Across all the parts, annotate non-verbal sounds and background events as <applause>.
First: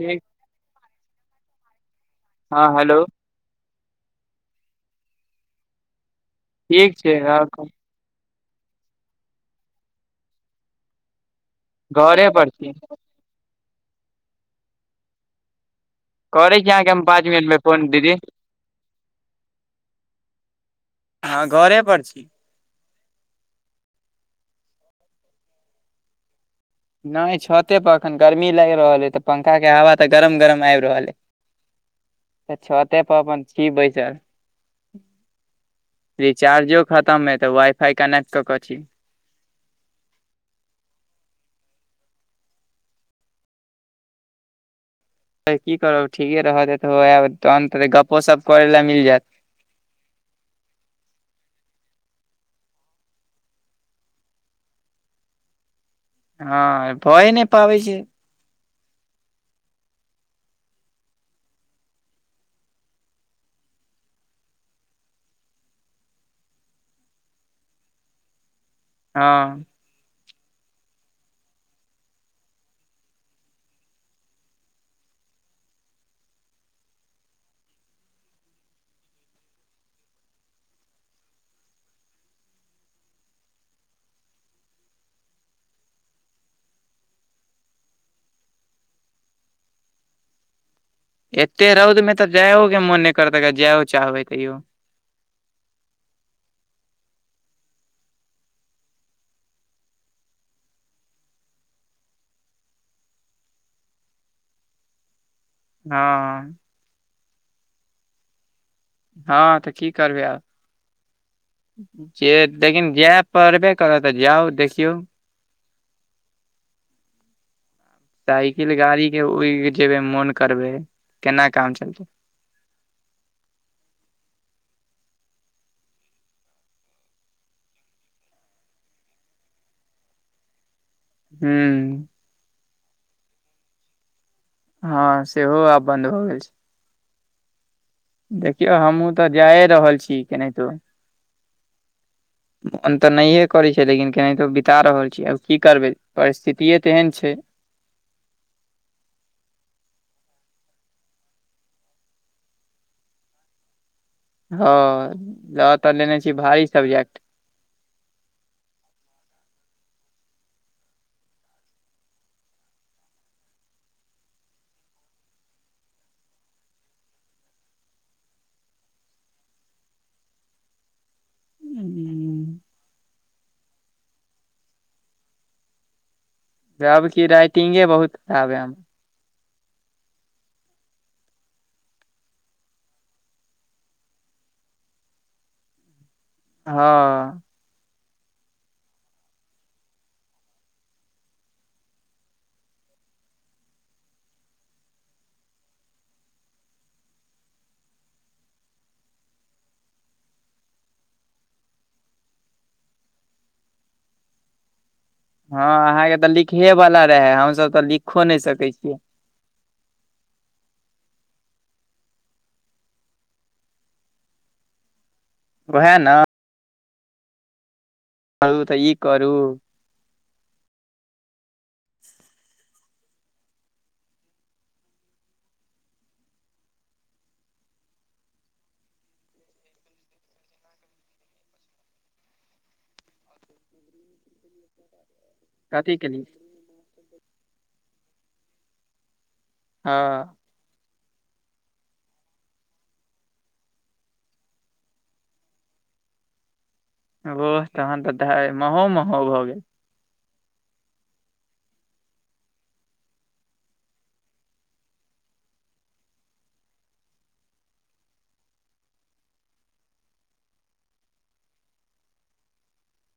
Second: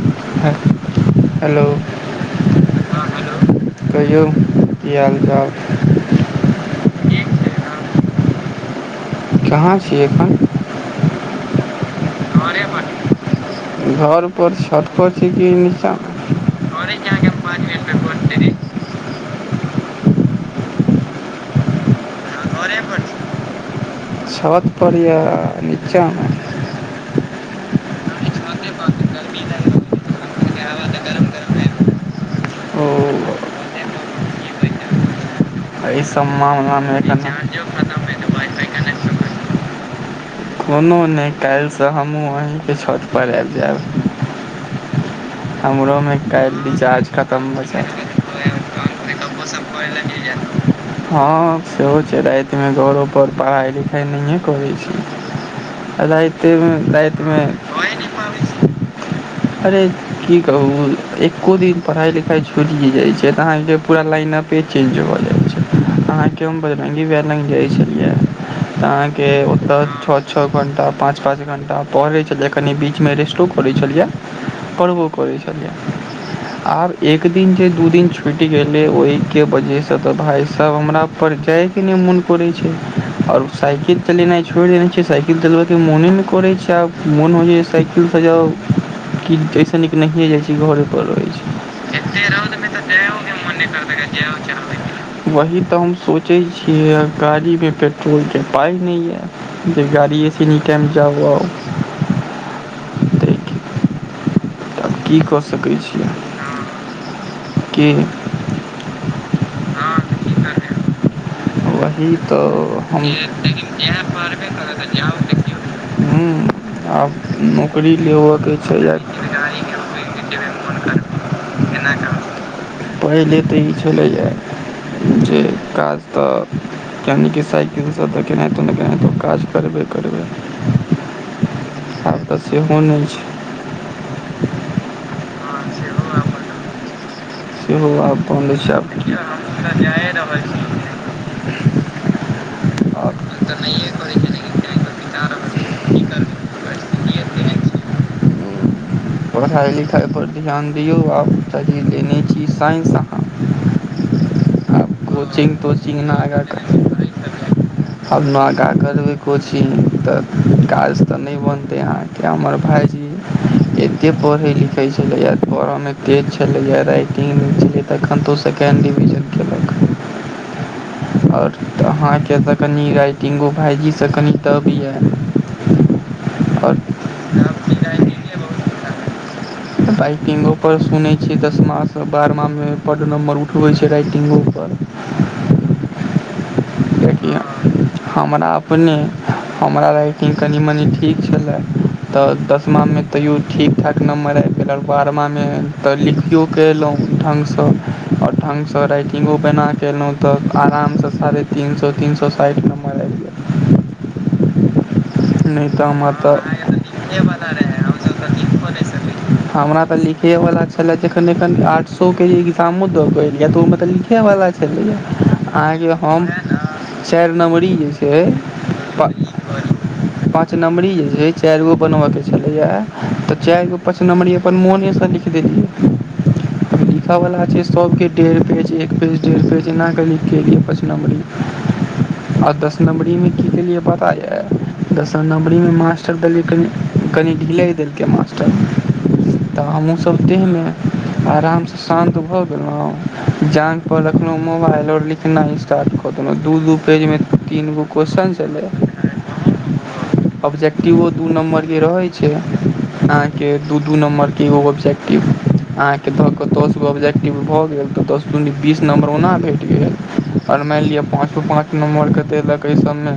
ठीक hello hello हँ hello कहियौ की हाल चाल ठीक छै आहाँ कहु कहाँ छियै एखन घरे पर छी घरपर छत पर छी की निचा करै छी अहाँके हम पाँच मिनटमे फोन दीदी केने छी हँ घरे पर छी हाँ घरे पर छी छत पर या निचामे नहि छते पर एखन गर्मी लागि पर रहल छी हइ तऽ गर्मी पंखा के हवा तऽ गरम लागि छै तऽ पंखा के गरम आबि हवा रहल तऽ अइ गरम गरम आबि रहल छै छते तऽ छतेपर पर अपन बैसल छी बैसल एहि सब रिचार्जो मामलामे खतम अइ तऽ रीचार्जों वाइ फाइ खत्म कि कनेक्ट तऽ कऽ वाई कऽ फाई छी कनेक्शन <unintelligible> कोनो नहि काल्हिसँ हमहूँ अहीँके छतपर आबि जायब <inaudible> तऽ की करब ठीके रहत तऽ आयब तहन तऽ गप्पोसप करै लए मिल जायत ओस कर <unintelligible> हँ सेहो छै रातिमे घरो पर पढ़ाइ लिखाइ नहिए करैत छी राति मे हँ राति भए मे नहि पाबै भए छै नहि पाबै छै अरे की कहू एको दिन पढ़ाइ लिखाइ छुटि जाइ छै तऽ अहाँके पूरा लाइनअप चेंज अहाँके हम बजरंगी भैया लंग जाइ छलियै त अहाँके हँ ओतय छ छओ घंटा पाँच पाँच घंटा पढ़ै छलियै कनि बीचमे रेस्टो करैत छलियै पढ़बो करै छलियै आब एक दिन जे दू दिन छुटि गेलै ओहिके वजहसँ से तऽ भाइ सब हमरापर जाइके नहि मोन करै छै आओर साइकिल चलेनाइ छोड़ि देने छी साइकिल चलबय के मोने नहि करैत छै आब मोन होइ छै साइकिल सँ जाउ की ऐस निक नहिये जाइ छी घरे पर रहै एते रौद छी मे तऽ एते रौद जायो मे के त मोन नहि जायो करत के अगर मन नै जायो चाहबै तैयो करतै वही तऽ हम सोचै छियै गाड़ीमे पेट्रोलके पाइ नहि यऽ जे गाड़ी स निकैल जाउ आउ तऽ आब की कऽ सकै हँ छियै क हँ तऽ की करबै आब इ जे तऽ जाय लेकिन पड़बे हम करत तऽ जाउ जा देखियौ पारबे करऽ जाउ लेकिन हुँ आब नौकरी लेबऽ के साइकिल छै या गाड़ी के उ गाड़ी जेबै मोन के करबै मोन केना काम करबै एना चलतै कऽ पहिले तऽ ई छलैया जे काज तऽ यानिक कि साइकिलसँऽ केनाहितो ने केनाहितो काज करबे करबै हुँ आब तऽ सेहो नहि छै हँ सेहो आब बन्द भऽ गेल छै सेहो आब बन्द छै देखियौ आब हमहूँ तऽ जायए रहल छी केनाहितो ओन तऽ आब नहियए करै छै लेकिन केनाहिंतो विता रहल छी आब की करबै परिस्थितिेये तेहन छै पढ़ाइ लिखाइपर धि्यन दियौ आब तही लेने छी साइंस अहाँ आब हाँ कोचिंग ल तऽ तोचिंग न लेने छी आगाँ भारी सब्जेक्ट आब नागा करबै कोचिंग तऽ काज तऽ नहि बनतै अहाँ हमर भाईजी एते पढ़ै लिखै छलैया पढ़ऽ मे तेज छलैया राति तीन दिन छलै तखन तऽ सेकेण्ड डिवीजनेेन केल आओरऽ अहाँके तऽ कनि राइटिंगो भाइजीसँ कनि तब यऽ आ अब की रइटिंगे बहुत खराब ह ऽ राइटिंगो पर सुनै छियै दशमासँ बारहमामे बड नम्बर उठबै छै राइटिंगो पर <inaudible> हँ किएकि हमरा अपने हमरा राइटिंग कनि मनि ठीक छलेए तऽ दसमामे तैयो ठीक ठाक नम्बर अइ बारमामे तऽ लिखियो कलहुँ ढङ्गसँ आओर ढङ्गसँ राइटि्ंगो बना कऽ केलहुँ तऽ आरामसँ साढ़े तीन सए तीन सए साइठ नम्बर आबि गेल हँ अहाँके तऽ लिखे वाला रहे हमसभ तऽ लिखो नहि सकै छियै हमरा ते लिखे वाला छलेखन एखन आठसो के एग्जामो द गेल त ओ लिखे वाला छलेयाह वएह अहाँके न हम चारि नम्बरी जे छै धू त ई करु पांच नंबरी जे छै चार गो बनबय के छलैय तऽ चारि गो पाच नंबरी अपन मोनेसा लिख देलिए सभ छै सबके डेढ़ पेज एक पेज डेढ़ पेज एना क लिख कियै पच नम्बरी आ दस नम्बरीमे की के लिए पता यै दसर नमबरीमे कथी मास्टर केली देलियै कनि कनि ढिलइ देलकै मास्टर तऽ हमहूँसभ हँ तेहमे आरामसँ शान्त भऽ गेलहुँ जान पर रखलहुँ मोबाइल आओर लिखनाइ स्टार्ट क देलं दू दू पेज में तीन गो क्वेशस्चन छलै हँ भऽ गेल अब्जेक्टिवो दू नम्बरके रहै छै आहाँ के दू दू नम्बर के एगो ऑब्जेक्टिव आहाँ के तहके दस गो ऑब्जेक्टिव भए गेल तऽ दस बीस नम्बर ओना भेट गेल आओर मानि लिअ पाँचो पाँच नम्बरके देलक एहि सभमे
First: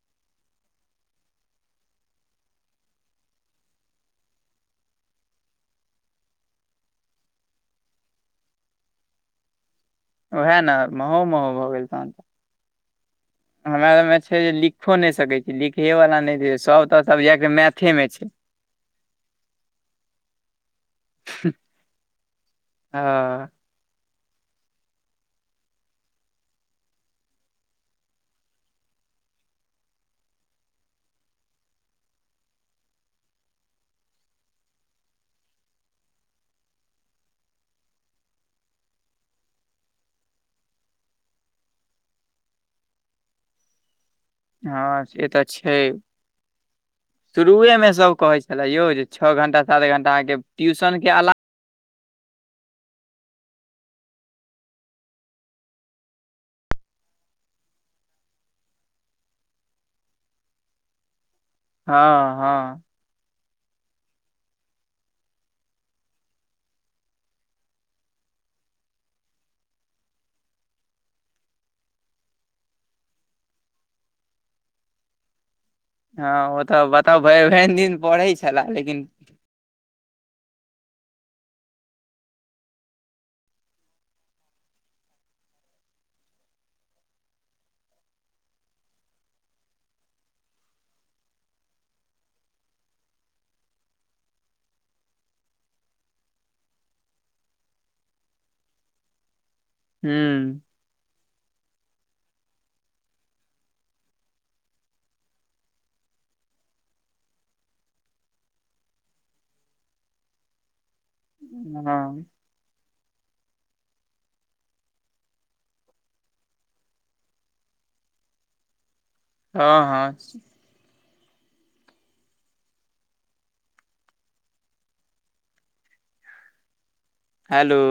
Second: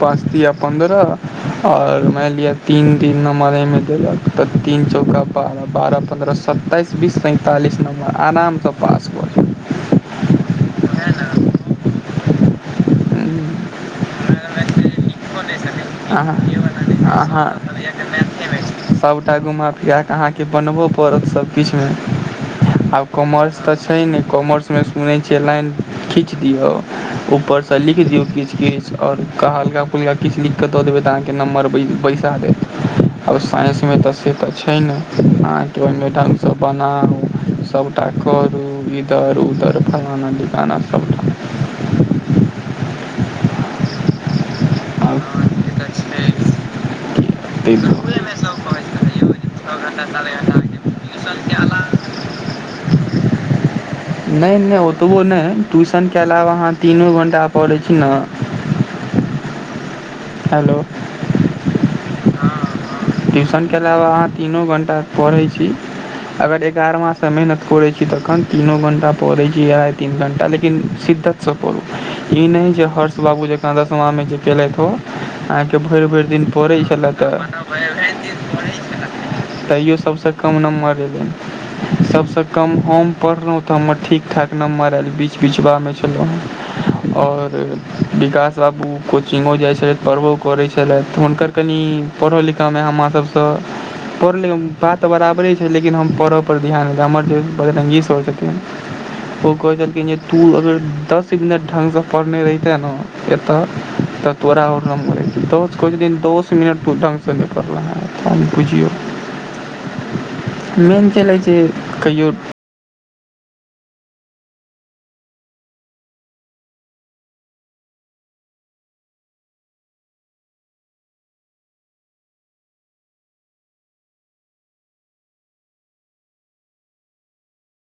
पाँच तिया पन्द्रह और मान लिअ तीन तीन नम्बरे एमें देलक तऽ तीन चौका बारह बारह पन्द्रह सत्ताइस बीस सैंतालिस नम्बर आरामसँ पास भ जैव ओएह ने महु म भऽ गेल तन हमरा मे छै जे लि खोनै सकै छी इएह लिखे वाला नहि छै, सब तऽ सब्जेक्ट मैथे मे छै <unintelligible> सभटा घुमा फिरा कऽ अहाँके बनबो पड़त सभकिछुमे आब हँ कॉमर्स तऽ छै नहि कॉमर्समे सुनै छियै लाइन खींच दियो ऊपर से लिख दियो कीच कीच और हल्का फुलका किछ लीख लिख कें दऽ देबै तऽ अहाँके नम्बर बैसा देत आब साइंसमे तऽ से तऽ छै ने अहाँके ओयम ढङ्गसँ बनाउ सबटा करू इधर उधर फलाना ढिमकाना सब हँ से तऽ छै शुरुए में सब कहे छले यौ जे छओ घंटा सात घंटा अ के ट्यूशन के अलाव <unintelligible> नहि नहि ओतबो नहि ट्यूशनके अलावा अहाँ तीनो घण्टा पढ़ैत छी ने हेलो हँ हँ ट्यूशनके अलावा अहाँ तीनो घण्टा पढ़ैत छी अगर एगारह माससँ मेहनत करैत छी तखन तीनो घण्टा पढ़ैत छीढ़ाइ तीन घण्टा लेकिन सिद्धत ई नहि जे हर्ष बाबू जेक दशमा जे केलथि हो के भरि भरि दिन हँ ओ पड़ै तऽ छलै बताउ भरि त भरि दिन पढ़ै छले लेकिन तैयो सबसँ कम नम्बर ऐलय सभसँ कम हम पढ़लहुँ तऽ हमर ठीक ठाक नम्बर आयल बीच बीचबामे छलहुँ हेँ आओर विकास बाबू कोचिंगो जाइत छलथि पढ़बो करैत छलथि त हुनकर कनि पढ़ऽ लिखऽमे हमराससँ पढ़लहुँ बात तऽ बराबरे छै लेकिन हम पढ़यपर ध्यान हमर जे बजरङ्गी सर छथिन ओ कहै छलखिन जे तू हूँ अगर दस ढंग से पढ़ने रहिते ने एत त तोरा और नम्बर अबितौ दोस दिन दोस दस मिनट ढङ्गसँ निकलेै त बुझियौ मेन चलै छै हँ कहिओ हँ हँ हेलो